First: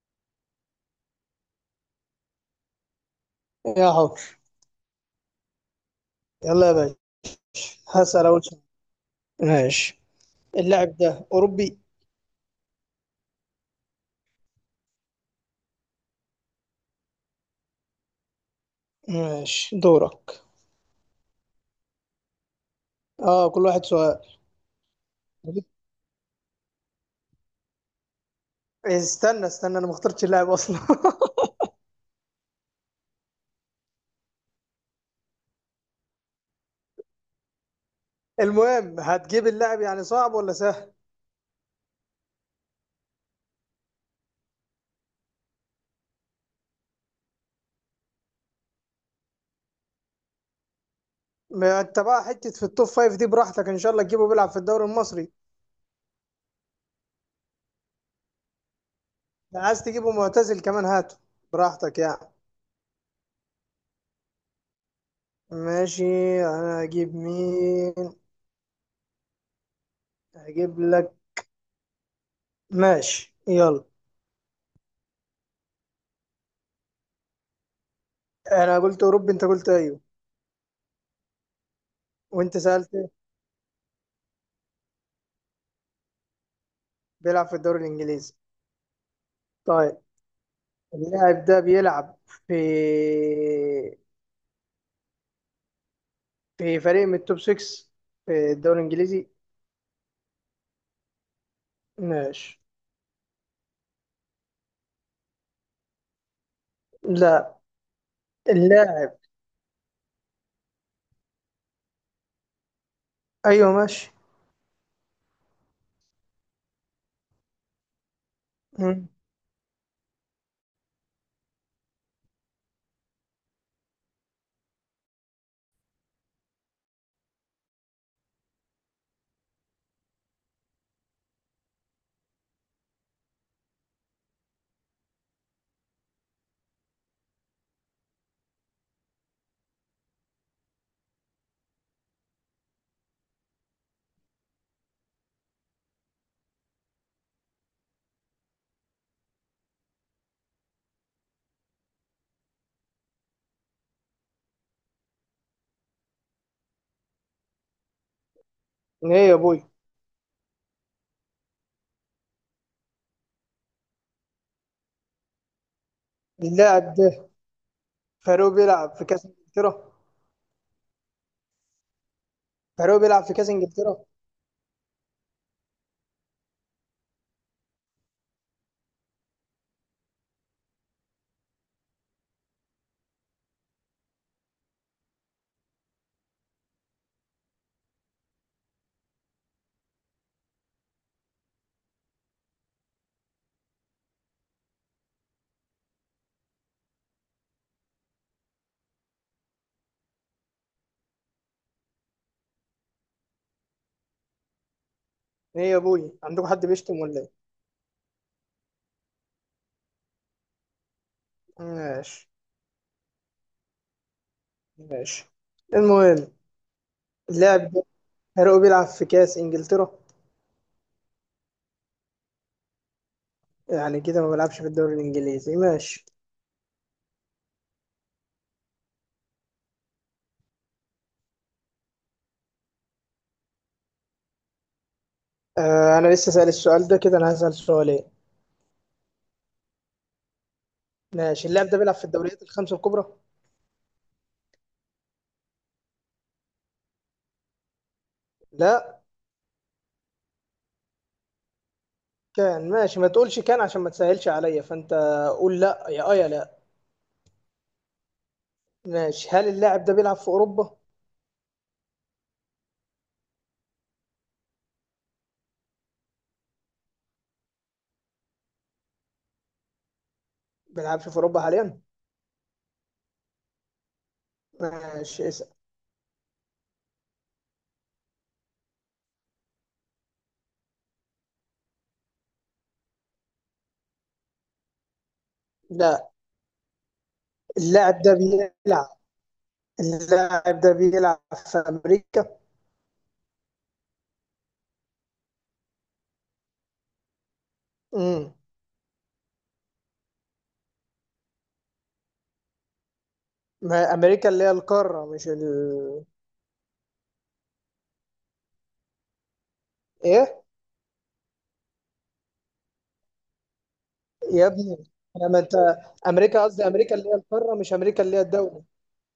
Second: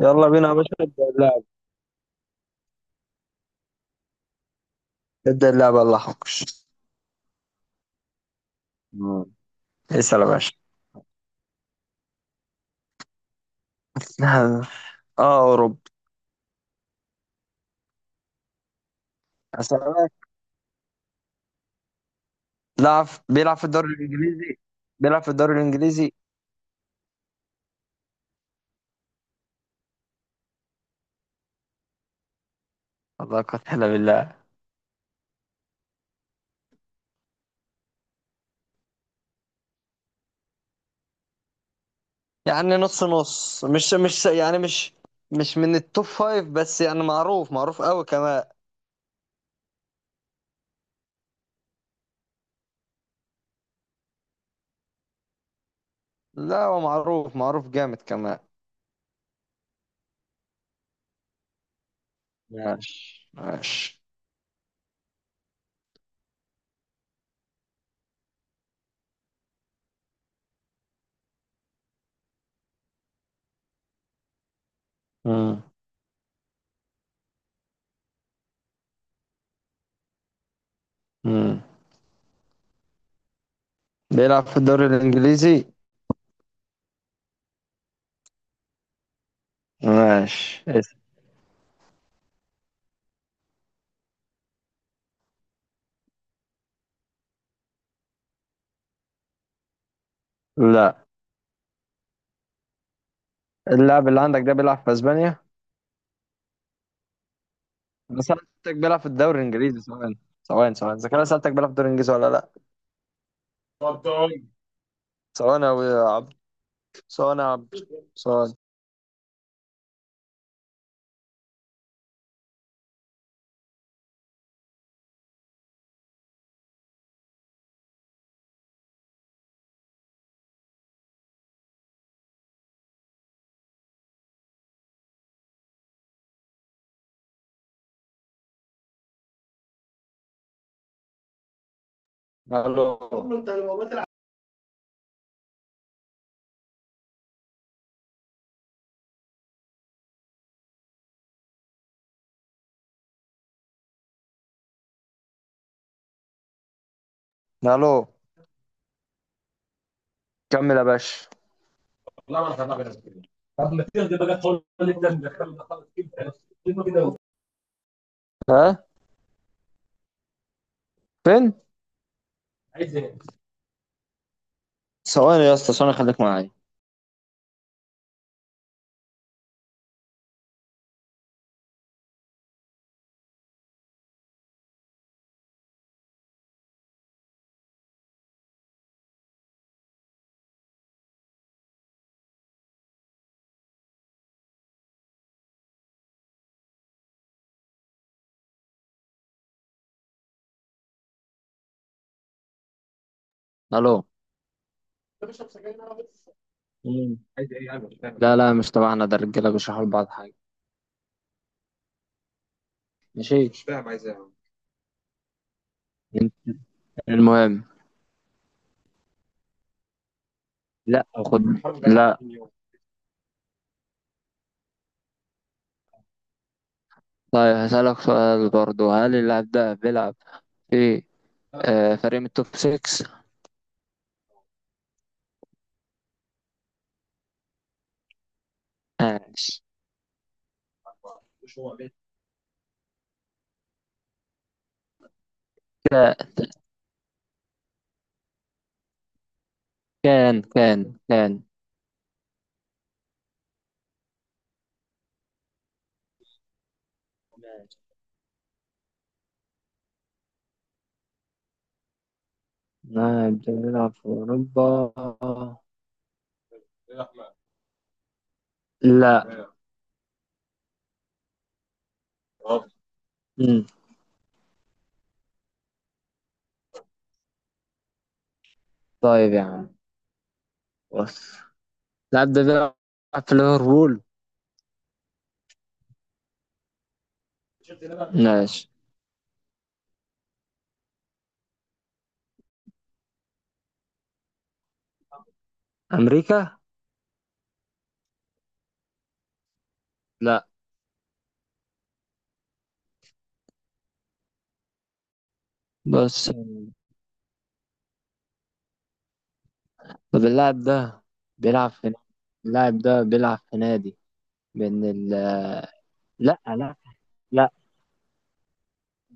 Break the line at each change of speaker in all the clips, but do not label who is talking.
يلا بينا يا باشا نبدأ اللعب.
يا حر.
نبدأ اللعبة الله حافظ.
يلا يا باشا، هسأل أول سؤال.
مم.
ماشي.
اسأل يا باشا.
اللاعب ده أوروبي؟
اه اوروبي.
ماشي،
اسألك
دورك.
لعب
اه،
بيلعب في
كل واحد
الدوري
سؤال.
الانجليزي. بيلع في الدوري الانجليزي.
استنى استنى، انا ما اخترتش اللاعب اصلا.
الله قتل بالله.
المهم، هتجيب اللاعب يعني صعب ولا سهل؟
يعني نص نص، مش مش من التوب فايف، بس يعني معروف معروف قوي كمان.
ما انت بقى حته في التوب فايف، دي براحتك ان شاء الله تجيبه بيلعب في الدوري المصري.
لا هو معروف معروف جامد كمان.
لو عايز تجيبه معتزل كمان هاته، براحتك يعني.
ماشي ماشي.
ماشي. انا هجيب مين؟ هجيب لك. ماشي يلا.
مم.
انا قلت اوروبي، انت قلت ايوه،
مم.
وانت سالت
بيلعب في الدوري الانجليزي.
بيلعب في الدوري الانجليزي. طيب،
ماشي اسأل.
اللاعب ده بيلعب في في فريق من التوب 6 في الدوري الانجليزي؟
لا،
ماشي.
اللاعب اللي عندك ده بيلعب في اسبانيا؟
لا.
انا سالتك بيلعب في
اللاعب.
الدوري الانجليزي سواء، سواء، سواء اذا كان أنا سالتك بيلعب في الدوري الانجليزي ولا لا.
ايوه، ماشي.
اتفضل. سواء يا عبد، سواء يا عبد، سواء.
مم.
الو، الو.
ايه يا ابوي؟
كمل يا باشا.
اللاعب ده فاروق
ها
بيلعب في كاس انجلترا؟
فين؟
فاروق بيلعب في كاس انجلترا.
سواء يا اسطى سواء، خليك معايا. الو.
ايه يا ابوي؟ عندكم حد بيشتم ولا ايه؟
لا لا مش تبعنا، ده الرجاله بيشرحوا لبعض حاجه.
ماشي،
ماشي.
ماشي. المهم،
عم؟ المهم.
اللاعب ده فاروق بيلعب في كاس انجلترا.
لا خد. لا.
يعني كده ما بيلعبش في الدوري الانجليزي. ماشي.
طيب هسألك سؤال برضو، هل اللاعب ده بيلعب في فريق من التوب 6؟
آه، انا لسه سأل السؤال ده كده، انا هسأل سؤالين.
ماشي.
ماشي، اللاعب ده بيلعب في الدوريات الخمسة الكبرى؟
كده
لا.
كان كان كان.
كان. ماشي، ما تقولش كان عشان ما تسهلش عليا، فانت قول لا يا لا. ماشي. هل اللاعب ده بيلعب في اوروبا؟
نعم بنلعب في أوروبا. لا
بيلعبش في اوروبا حاليا.
مم.
ماشي، اسأل.
طيب يا عم، بص، اللاعب ده بيلعب في ليفربول.
لا. اللاعب ده
ماشي.
بيلعب اللاعب ده بيلعب في امريكا؟
أمريكا؟
امم
لا.
ما امريكا اللي هي القارة، مش
بص. طب
ايه
اللاعب ده بيلعب في، اللاعب ده بيلعب في نادي
يا ابني؟
بين ال،
لما انت
لا
قصدي
لا
امريكا اللي هي
لا.
القارة، مش امريكا اللي هي الدولة.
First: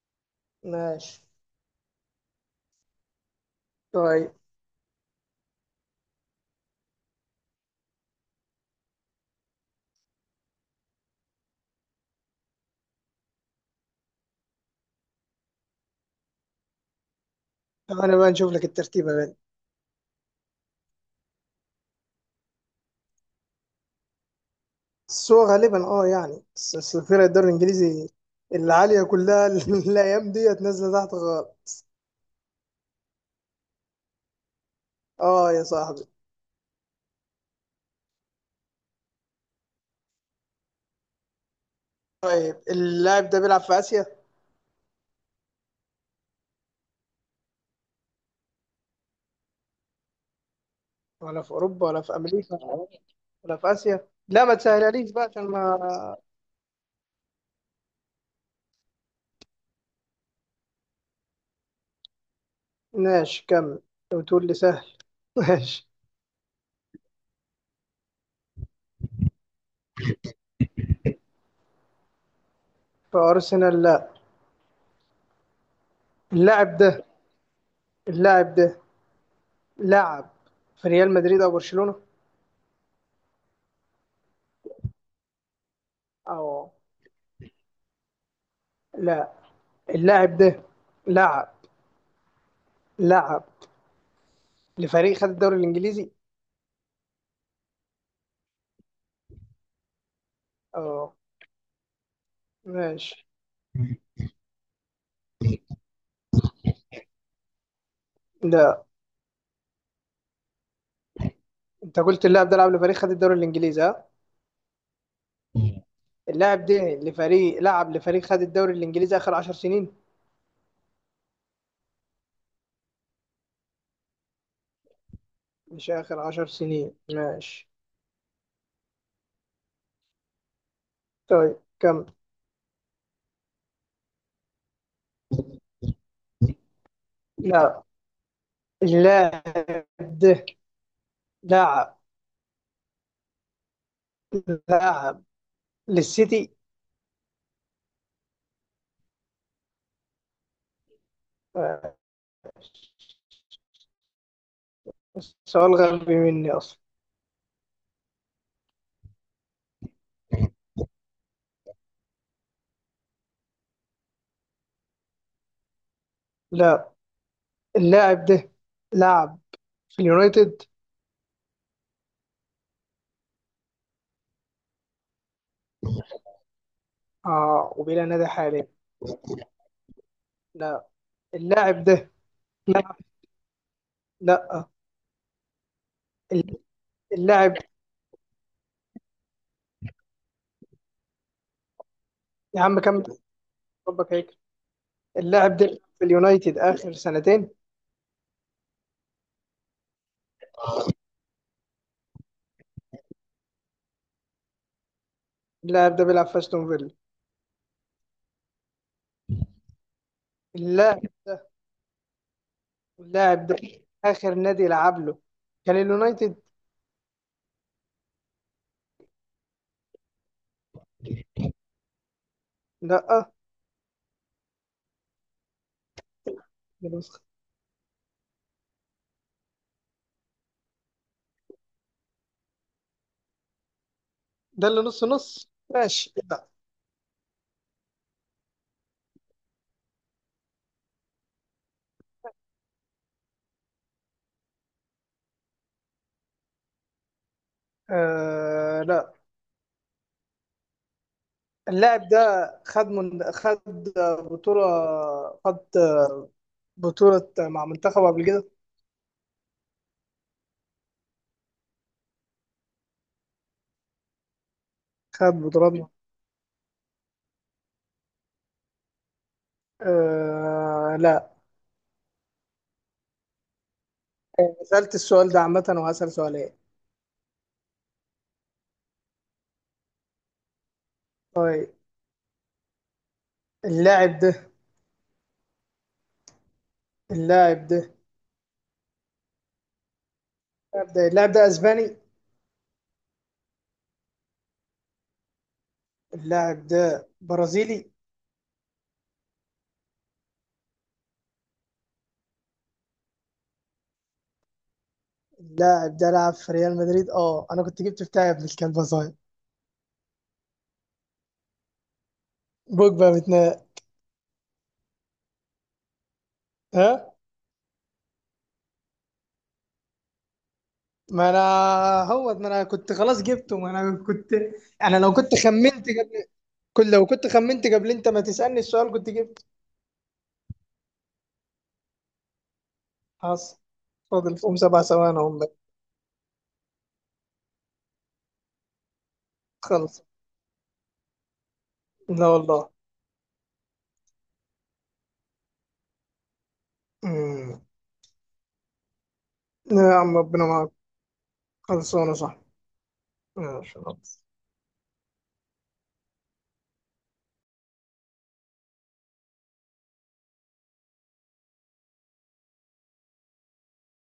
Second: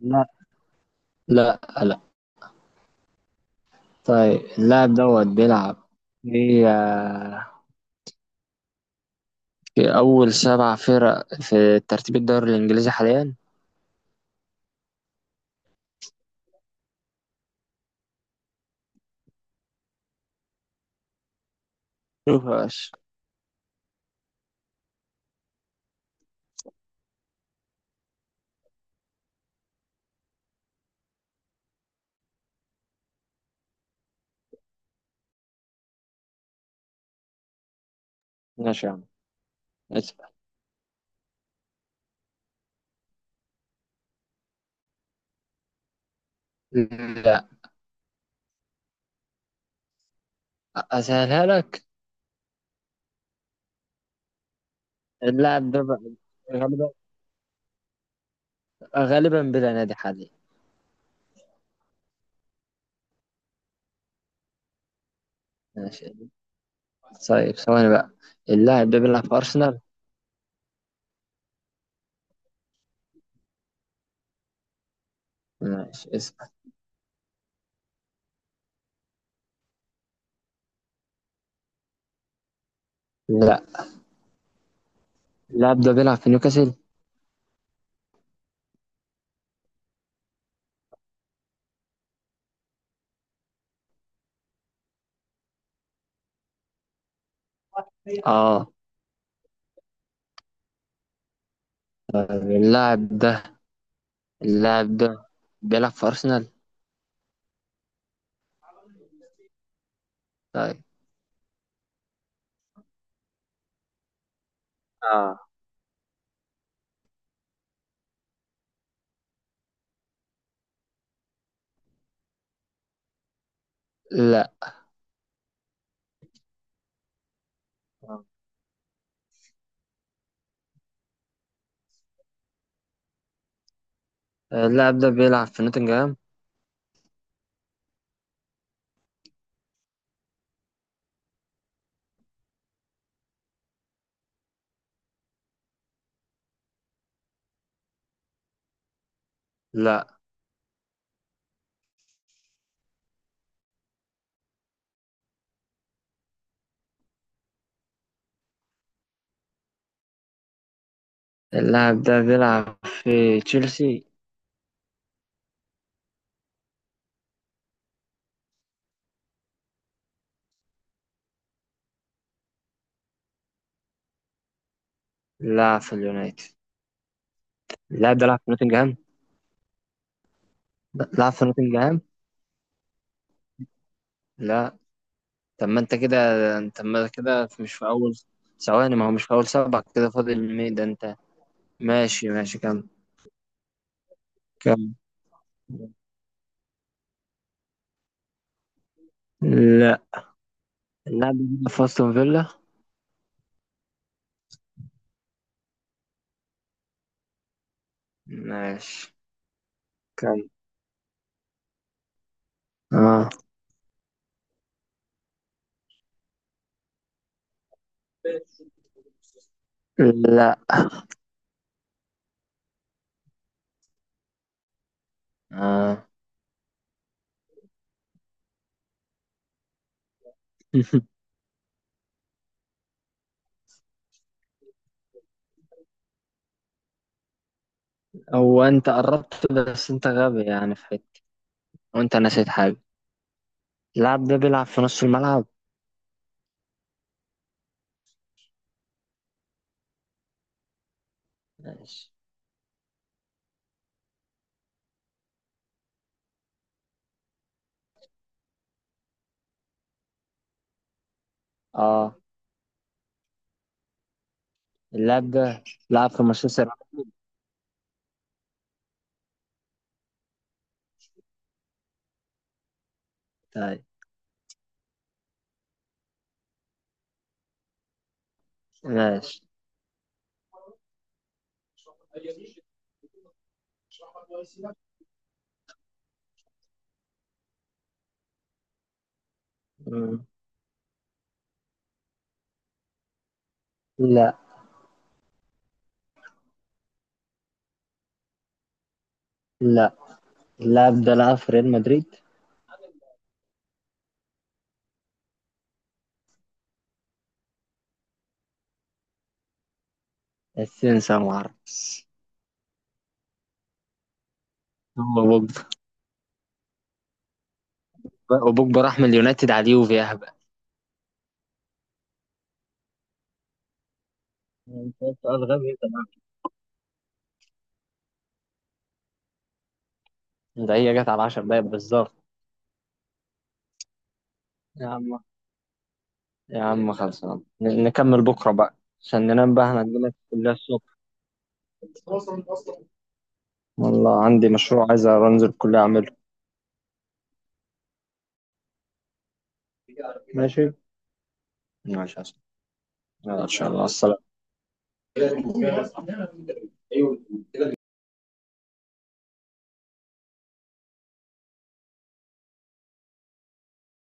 لا
ماشي.
لا لا.
طيب
طيب اللاعب دوت بيلعب في، في أول سبع فرق في ترتيب الدوري الإنجليزي حاليا.
طب انا بقى نشوف لك الترتيب يا بنت.
مفيهاش.
بس هو غالبا، يعني بس بس الفرق الدوري الانجليزي العاليه كلها، الايام ديت نازله تحت خالص. اه يا صاحبي.
ماشي يا عم، اسمع.
طيب، اللاعب ده بيلعب في اسيا؟
لا.
ولا
اسهلها
في
لك.
اوروبا؟ ولا في امريكا؟ ولا في اسيا؟ لا، ما تسهلهاليش بقى عشان
اللاعب
ما.
ده بقى غالبا، غالبا بلا نادي حاليا.
ماشي، كمل. لو تقول لي سهل. ماشي.
ماشي. طيب ثواني بقى، اللاعب ده بيلعب في ارسنال.
في ارسنال؟ لا.
ماشي اسمع.
اللاعب ده اللاعب ده لعب في ريال مدريد او برشلونه؟
لا. اللاعب ده بيلعب في
او.
نيوكاسل.
لا. اللاعب ده لعب لعب لفريق خد الدوري الانجليزي.
اه.
اه،
طيب اللاعب
ماشي.
ده، اللاعب ده بيلعب في ارسنال.
ده،
طيب.
انت قلت اللاعب ده لعب لفريق خد الدوري الانجليزي، ها؟
اه.
اللاعب ده لعب لفريق خد الدوري الانجليزي اخر عشر سنين؟
لا.
مش اخر عشر سنين؟ ماشي. طيب، كم.
اللاعب ده بيلعب في نوتنغهام.
لا. اللاعب ده لعب لعب للسيتي؟
لا.
آه، سؤال غبي مني اصلا.
اللاعب ده بيلعب في تشيلسي.
لا. اللاعب ده لعب في اليونايتد؟
لا في اليونايتد.
اه، وبلا
اللاعب ده
نادي
لعب في
حاليا؟
نوتنغهام.
لا.
لا، لعب في
اللاعب
نوتنغهام.
ده. لا، لا.
لا. طب ما انت كده، انت ما كده
اللاعب
مش في اول، ثواني، ما هو مش في اول سبعة كده فاضل مي ده انت. ماشي ماشي.
يا عم،
كم؟
كمل. ربك هيك.
كم؟
اللاعب ده في اليونايتد اخر سنتين؟
لا. اللاعب ده بيلعب في استون فيلا.
اللاعب ده بيلعب في استون فيلا؟
ماشي. كم؟
اللاعب ده
اه.
اللاعب ده، اخر نادي لعب له كان اليونايتد؟
لا.
لا.
اه.
ده ده اللي نص نص. ماشي. لا.
هو انت قربت بس انت غبي يعني في حته، وانت نسيت حاجه. اللاعب ده بيلعب في نص الملعب.
آه، لا. اللاعب
ماشي.
ده خد بطولة، خد بطولة مع منتخبه قبل كده؟
اه. اللاعب
خد
ده
بطولات
لعب في مانشستر يونايتد.
آه، لا.
طيب.
سألت السؤال ده عامة، وهسأل سؤالين.
ماشي.
طيب، اللاعب ده اللاعب ده
مم.
اللاعب ده اسباني؟
لا.
اللاعب ده برازيلي؟
لا، اللاعب ده لعب في ريال مدريد.
اللاعب ده لعب في ريال مدريد. اه، انا كنت جبت بتاعي، ابن الكلب صاير.
السنسر ما اعرفش.
بوجبا متناق.
هو بوجبا؟
ها؟
وبوجبا راح من اليونايتد على اليوفي اهبل.
ما انا هو، ما انا كنت خلاص جبته، ما انا كنت
انت
انا لو كنت
سؤال غبي انت
خمنت قبل.
معاك.
لو كنت خمنت قبل انت ما تسألني السؤال كنت جبت.
ده هي جت على 10 دقايق بالظبط.
حصل. فاضل فيهم سبع
يا عم،
ثواني هم بقى.
يا عم خلصنا، نكمل بكره بقى، عشان ننام بقى،
خلص.
هنعمل الكليه الصبح.
لا والله.
والله عندي مشروع عايز انزل الكليه اعمله.
امم. يا عم، ربنا
ماشي.
معاك. خلصانه
ماشي يا أسطى.
صح؟
يلا، ان شاء الله، السلام.
ماشي